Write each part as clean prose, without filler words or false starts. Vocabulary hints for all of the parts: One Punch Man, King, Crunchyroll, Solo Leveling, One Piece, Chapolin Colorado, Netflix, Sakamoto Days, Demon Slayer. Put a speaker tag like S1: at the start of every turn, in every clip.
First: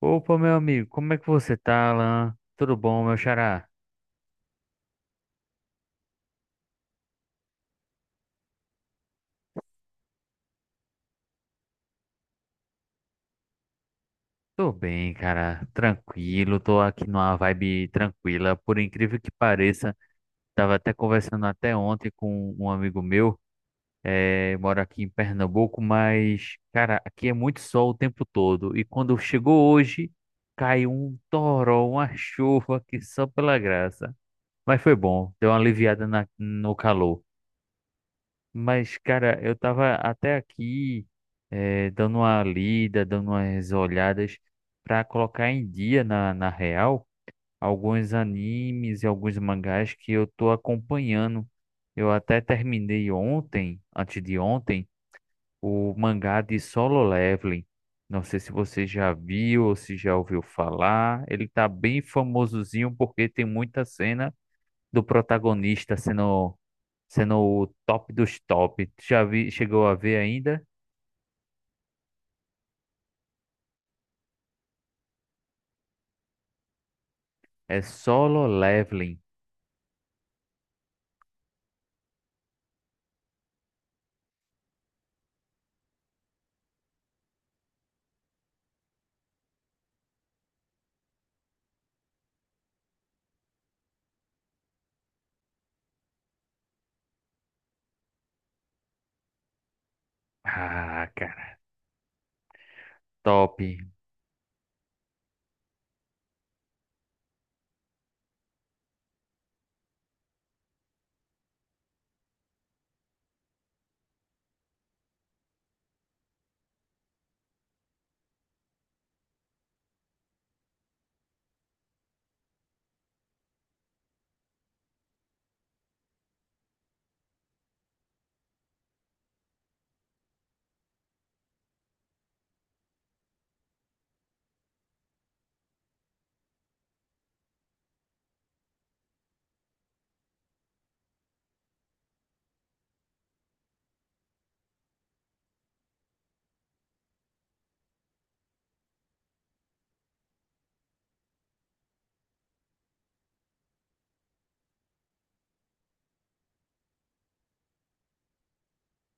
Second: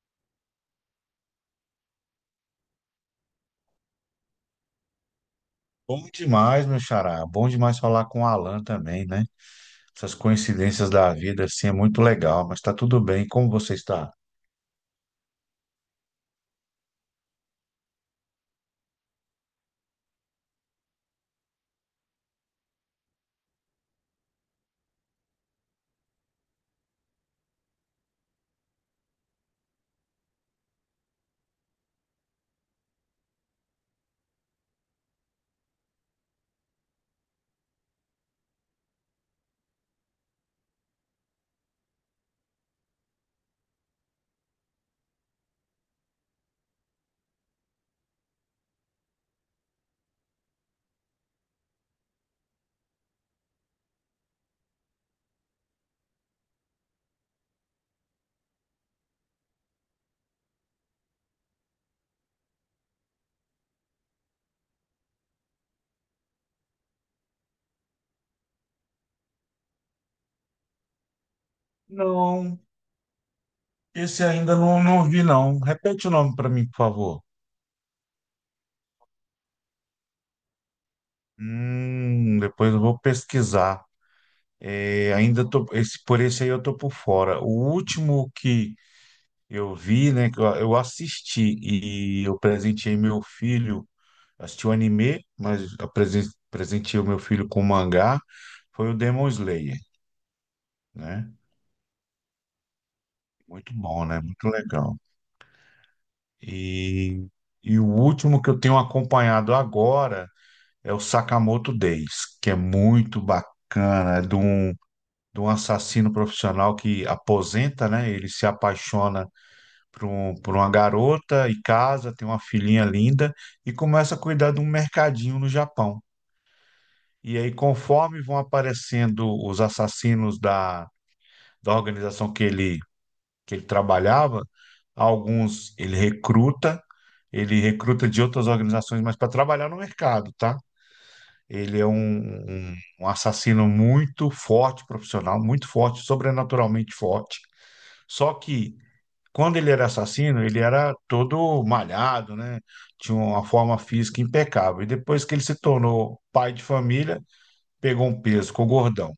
S1: Opa, meu amigo, como é que você tá, Alan? Tudo bom, meu xará?
S2: Bom demais, meu xará. Bom demais falar com o Alan também, né? Essas coincidências da vida, assim, é muito legal, mas tá tudo bem. Como você está?
S1: Tô bem, cara, tranquilo, tô aqui numa vibe tranquila, por incrível que pareça. Tava até conversando até ontem com um amigo meu, mora aqui em Pernambuco, mas, cara, aqui é muito sol o tempo todo. E quando chegou hoje, caiu um toró, uma chuva que só pela graça. Mas foi bom, deu uma aliviada no calor. Mas, cara, eu tava até aqui dando uma lida, dando umas olhadas pra colocar em dia na real alguns animes e alguns mangás que eu tô acompanhando. Eu até terminei ontem, antes de ontem, o mangá de Solo Leveling. Não sei se você já viu ou se já ouviu falar. Ele tá bem famosozinho porque tem muita cena do protagonista sendo o top dos top. Tu já vi, chegou a ver ainda?
S2: Não, esse ainda não, não vi, não. Repete o nome para mim, por favor.
S1: É Solo Leveling.
S2: Depois eu vou pesquisar. É, ainda tô, esse, por esse aí eu tô por fora. O último que eu vi, né, que eu assisti e eu presenteei meu filho. Assisti o anime, mas presenteei o meu filho com o mangá, foi o Demon Slayer,
S1: Ah,
S2: né?
S1: cara, top.
S2: Muito bom, né? Muito legal. E, e o último que eu tenho acompanhado agora é o Sakamoto Days, que é muito bacana, é de um assassino profissional que aposenta, né? Ele se apaixona por, um, por uma garota e casa, tem uma filhinha linda e começa a cuidar de um mercadinho no Japão. E aí, conforme vão aparecendo os assassinos da organização que ele trabalhava, alguns ele recruta de outras organizações, mas para trabalhar no mercado, tá? Ele é um, um assassino muito forte, profissional, muito forte, sobrenaturalmente forte. Só que quando ele era assassino, ele era todo malhado, né? Tinha uma forma física impecável. E depois que ele se tornou pai de família, pegou um peso, ficou gordão.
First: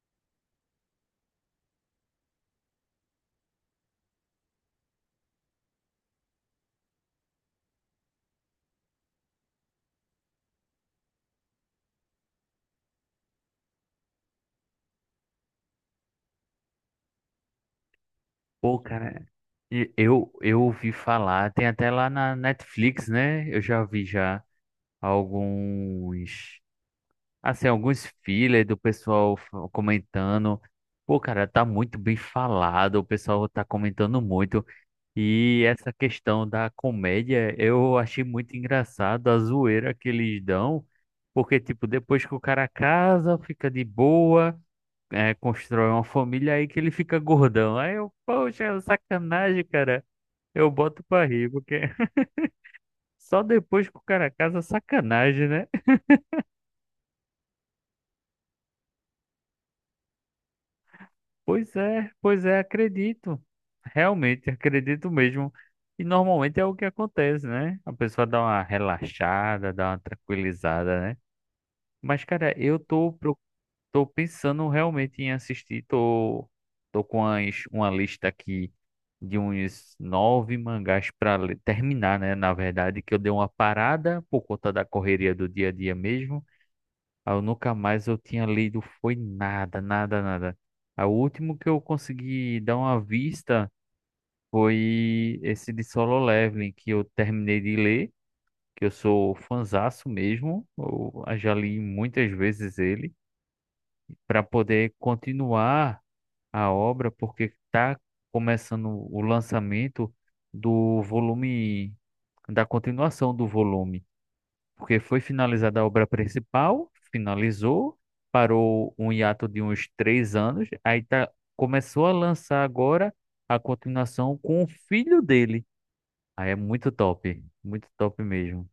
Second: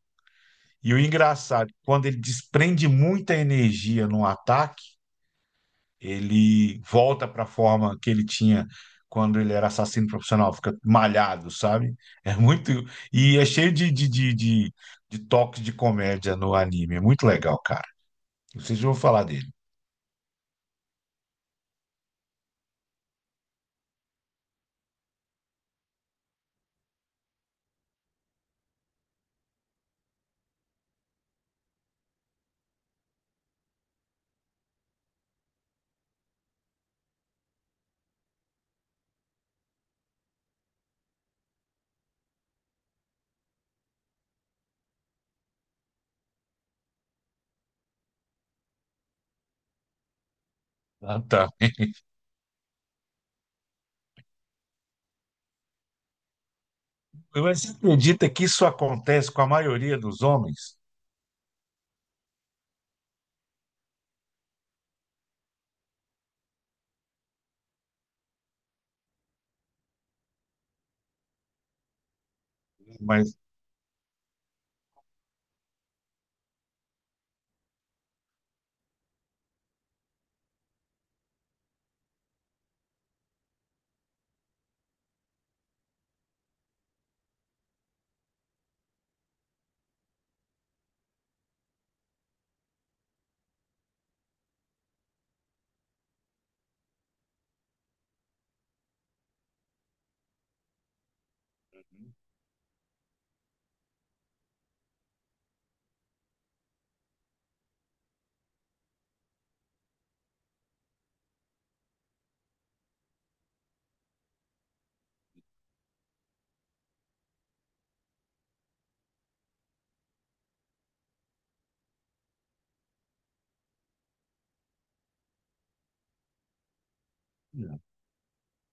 S2: E o engraçado, quando ele desprende muita energia no ataque, ele volta para a forma que ele tinha quando ele era assassino profissional, fica malhado, sabe? É muito. E é cheio de toques de comédia no anime. É muito legal, cara.
S1: Pô,
S2: Vocês vão falar
S1: cara,
S2: dele.
S1: eu ouvi falar, tem até lá na Netflix, né? Eu já vi já alguns, assim, alguns fillers do pessoal comentando. Pô, cara, tá muito bem falado, o pessoal tá comentando muito. E essa questão da comédia, eu achei muito engraçado a zoeira que eles dão, porque, tipo, depois que o cara casa, fica de boa, é, constrói uma família, aí que ele fica gordão. Aí eu, poxa, é sacanagem, cara. Eu boto
S2: Ah,
S1: pra
S2: tá.
S1: rir, porque só depois que o cara casa, sacanagem, né?
S2: Você acredita que isso acontece com a maioria dos homens?
S1: Pois é, acredito. Realmente, acredito mesmo. E normalmente é o que acontece, né? A pessoa dá uma relaxada, dá uma tranquilizada, né? Mas, cara,
S2: Mas,
S1: tô pensando realmente em assistir. Tô com uma lista aqui de uns nove mangás pra terminar, né? Na verdade, que eu dei uma parada por conta da correria do dia a dia mesmo. Aí eu nunca mais eu tinha lido, foi nada, nada, nada. Aí o último que eu consegui dar uma vista foi esse de Solo Leveling, que eu terminei de ler, que eu sou fanzaço mesmo. Eu já li muitas vezes ele para poder continuar a obra, porque está começando o lançamento do volume, da continuação do volume, porque foi finalizada a obra principal, finalizou, parou um hiato de uns 3 anos, aí tá, começou a lançar agora a continuação com o filho dele. Aí é muito top mesmo.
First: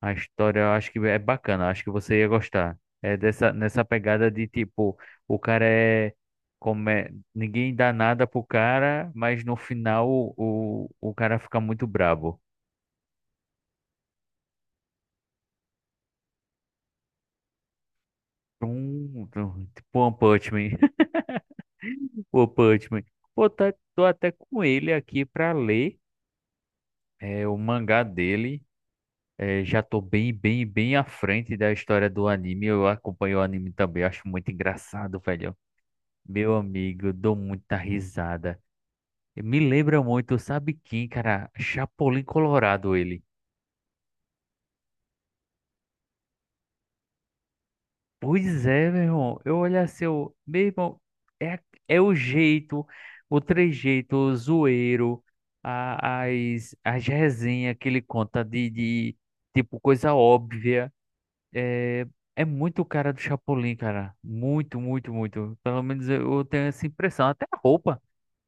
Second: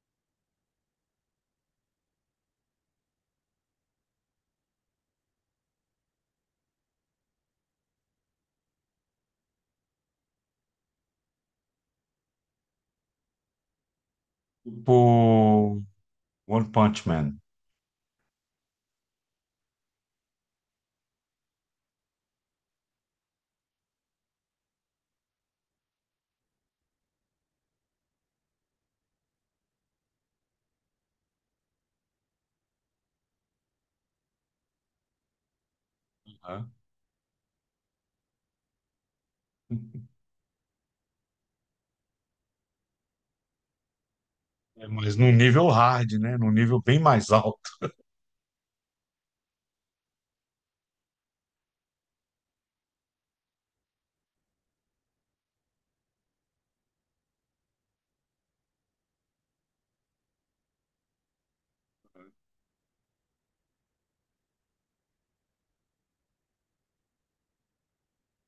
S1: A história eu acho que é bacana, eu acho que você ia gostar. É dessa, nessa pegada de tipo, o cara é, como é- ninguém dá nada pro cara, mas no final o cara fica muito brabo.
S2: tipo, One Punch Man.
S1: Tipo One Punch Man. One Punch Man. Pô, tá, tô até com ele aqui pra ler é, o mangá dele. É, já tô bem, bem, bem à frente da história do anime. Eu acompanho o anime também, acho muito engraçado, velho. Meu
S2: Aham.
S1: amigo, dou muita risada. Me lembra muito, sabe quem, cara? Chapolin Colorado, ele.
S2: É, mas num nível hard, né? Num nível bem mais alto.
S1: Pois é, meu irmão. Eu olho assim, eu, meu irmão, é, a- é o jeito, o trejeito, o zoeiro, a, as resenhas que ele conta de tipo, coisa óbvia. É, é muito o cara do Chapolin, cara. Muito, muito, muito. Pelo menos eu tenho essa impressão.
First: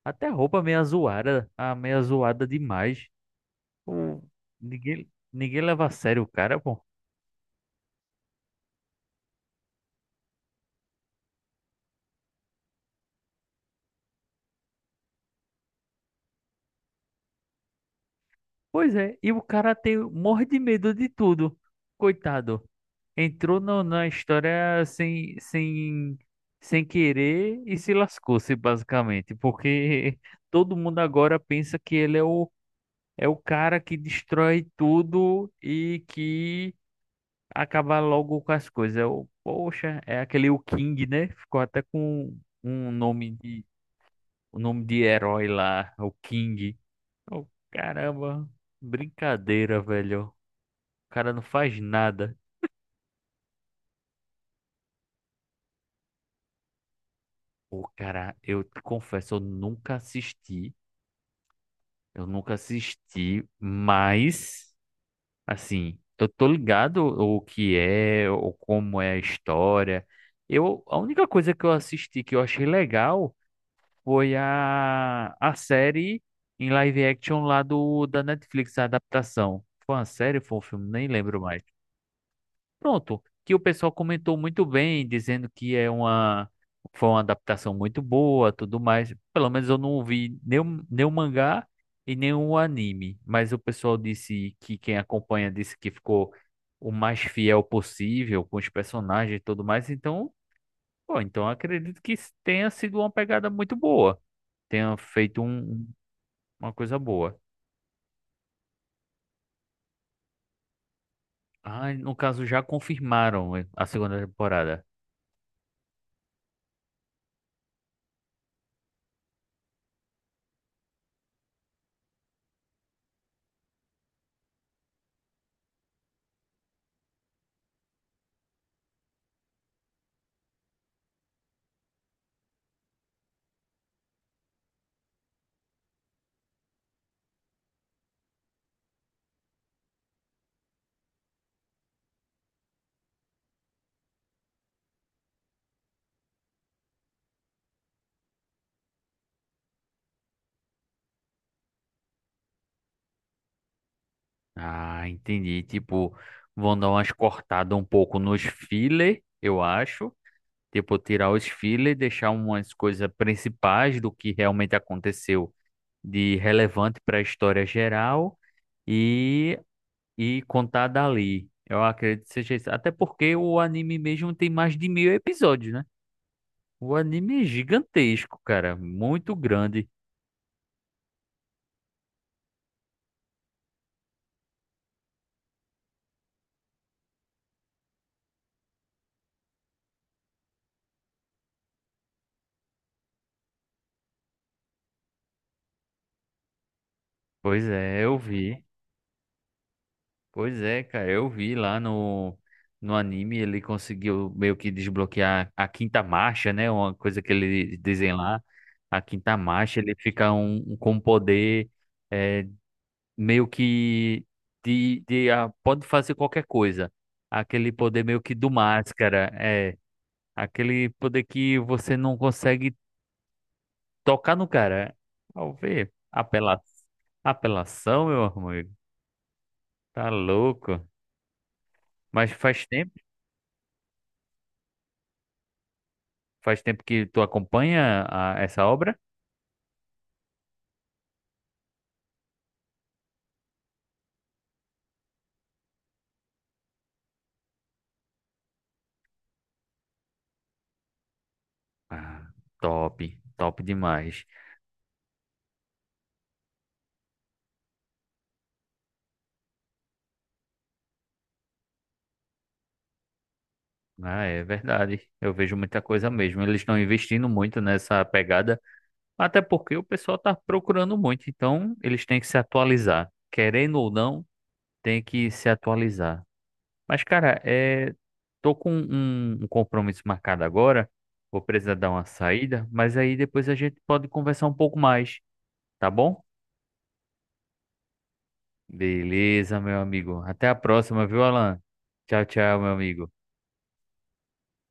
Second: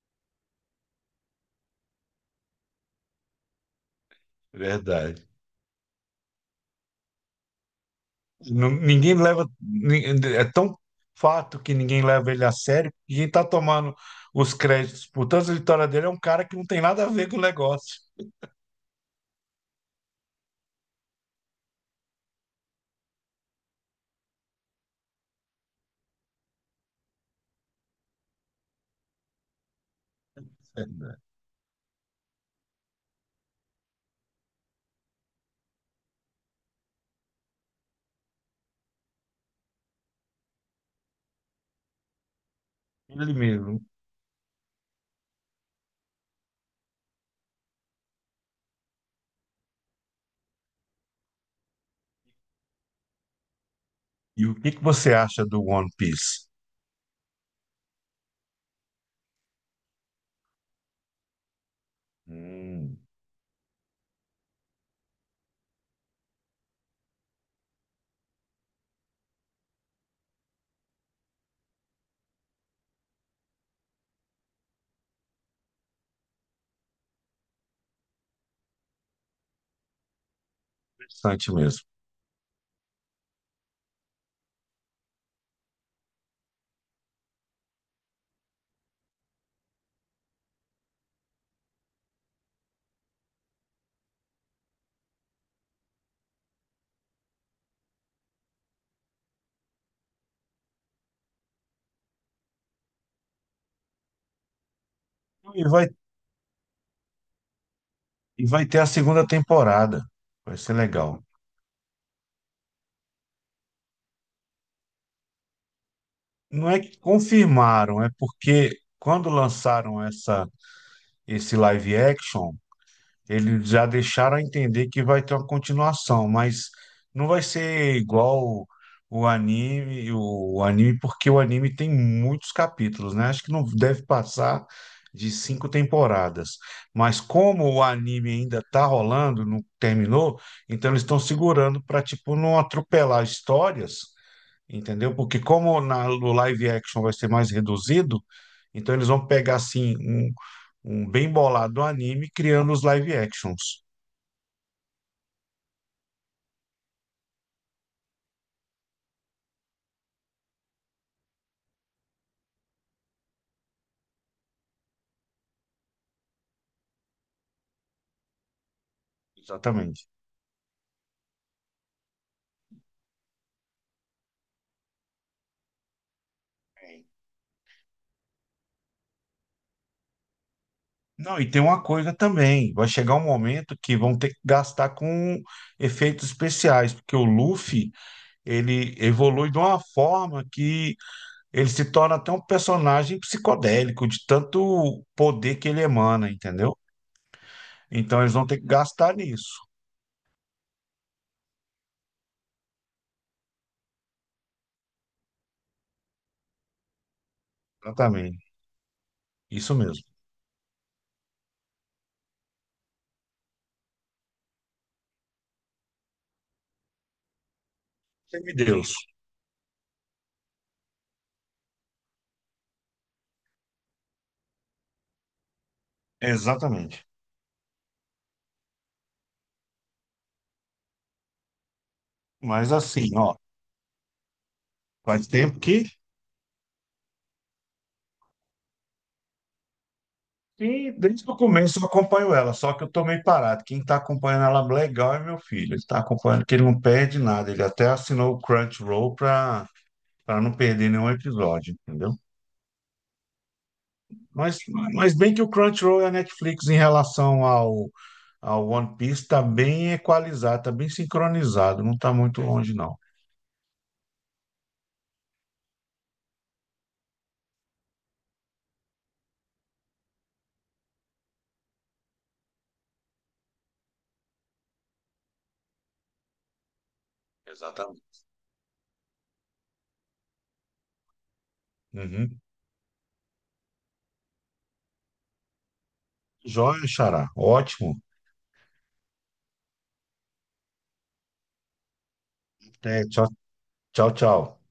S1: Até a roupa meia zoada, a meia zoada demais. Hum. Ninguém,
S2: Verdade.
S1: ninguém leva a sério o cara, pô.
S2: Não- ninguém leva. ni- É tão fato que ninguém leva ele a sério que quem tá tomando os créditos por tanta vitória dele é um cara que não tem nada a ver com o negócio.
S1: Pois é, e o cara morre de medo de tudo. Coitado. Entrou na história sem querer e se lascou-se, basicamente. Porque todo mundo
S2: Verdade.
S1: agora pensa que ele é o, é o cara que destrói tudo e que acaba logo com as coisas. É o, poxa, é aquele o King, né? Ficou até com um nome
S2: Ele
S1: de,
S2: mesmo.
S1: um nome de herói lá, o King. Oh, caramba, brincadeira, velho. O cara não faz nada.
S2: E o que que você acha do One Piece?
S1: Pô, cara, eu te confesso, eu nunca assisti. Eu nunca
S2: Hum.
S1: assisti, mas, assim, eu tô ligado o que é, ou como é a história. Eu, a única coisa que eu assisti que eu achei legal foi a série em live action lá do, da Netflix, a adaptação. Foi uma série, foi um filme, nem lembro
S2: Interessante
S1: mais.
S2: mesmo.
S1: Pronto, que o pessoal comentou muito bem, dizendo que é uma foi uma adaptação muito boa, tudo mais. Pelo menos eu não vi nenhum mangá e nenhum anime, mas o pessoal disse que quem acompanha disse que ficou o mais fiel possível com os personagens e tudo mais. Então, pô, então eu acredito que tenha sido uma pegada muito boa, tenha feito
S2: E vai,
S1: uma coisa boa.
S2: e vai ter a segunda temporada. Vai ser legal.
S1: Ah, no caso já confirmaram a segunda temporada.
S2: Não é que confirmaram, é porque quando lançaram esse live action. Eles já deixaram a entender que vai ter uma continuação, mas não vai ser igual o anime, porque o anime tem muitos capítulos, né? Acho que não deve passar de cinco temporadas. Mas como o anime ainda tá rolando, não terminou, então eles estão segurando para, tipo, não atropelar histórias, entendeu? Porque como no live action vai ser mais reduzido, então eles vão pegar assim um bem bolado anime criando os live actions.
S1: Ah, entendi. Tipo, vão dar umas cortadas um pouco nos filler, eu acho. Tipo, tirar os filler e deixar umas coisas principais do que realmente aconteceu de relevante para a história geral e,
S2: Exatamente.
S1: e contar dali. Eu acredito que seja isso. Até porque o anime mesmo tem mais de 1000 episódios, né? O anime é gigantesco, cara. Muito grande.
S2: Não, e tem uma coisa também, vai chegar um momento que vão ter que gastar com efeitos especiais, porque o Luffy, ele evolui de uma forma que ele se torna até um personagem psicodélico, de tanto poder que ele emana, entendeu?
S1: Pois é, eu
S2: Então eles vão ter
S1: vi.
S2: que gastar nisso.
S1: Pois é, cara, eu vi lá no anime, ele conseguiu meio que desbloquear a quinta marcha, né? Uma coisa que eles dizem lá,
S2: Exatamente.
S1: a quinta
S2: Isso
S1: marcha, ele
S2: mesmo.
S1: fica com um poder é, meio que de ah, pode fazer qualquer coisa. Aquele poder meio que do
S2: Semideus.
S1: máscara, é aquele poder que você não consegue tocar no cara. Ao ver,
S2: Exatamente.
S1: apelação, meu amigo, tá louco. Mas faz
S2: Mas
S1: tempo.
S2: assim, ó, faz tempo
S1: Faz tempo que tu acompanha essa obra?
S2: que desde o começo eu acompanho ela, só que eu tô meio parado. Quem tá acompanhando ela legal é meu filho. Ele tá acompanhando, que ele não perde nada. Ele até assinou o Crunchyroll pra não perder nenhum episódio, entendeu?
S1: Ah, top, top demais.
S2: Mas, mas bem que o Crunchyroll e a Netflix em relação ao One Piece tá bem equalizado, tá bem sincronizado, não tá muito longe, não.
S1: Ah, é verdade. Eu vejo muita coisa mesmo. Eles estão investindo muito nessa pegada, até porque o pessoal está procurando muito. Então, eles têm que se atualizar. Querendo ou não, tem que se atualizar. Mas, cara, é...
S2: Exatamente.
S1: tô com um compromisso marcado agora. Vou precisar dar uma
S2: Uhum.
S1: saída, mas aí depois a gente pode conversar um pouco mais, tá bom?
S2: Joia, Xará. Ótimo.
S1: Beleza, meu amigo. Até a próxima, viu, Alan? Tchau, tchau, meu
S2: Até,
S1: amigo.
S2: tchau, tchau, tchau.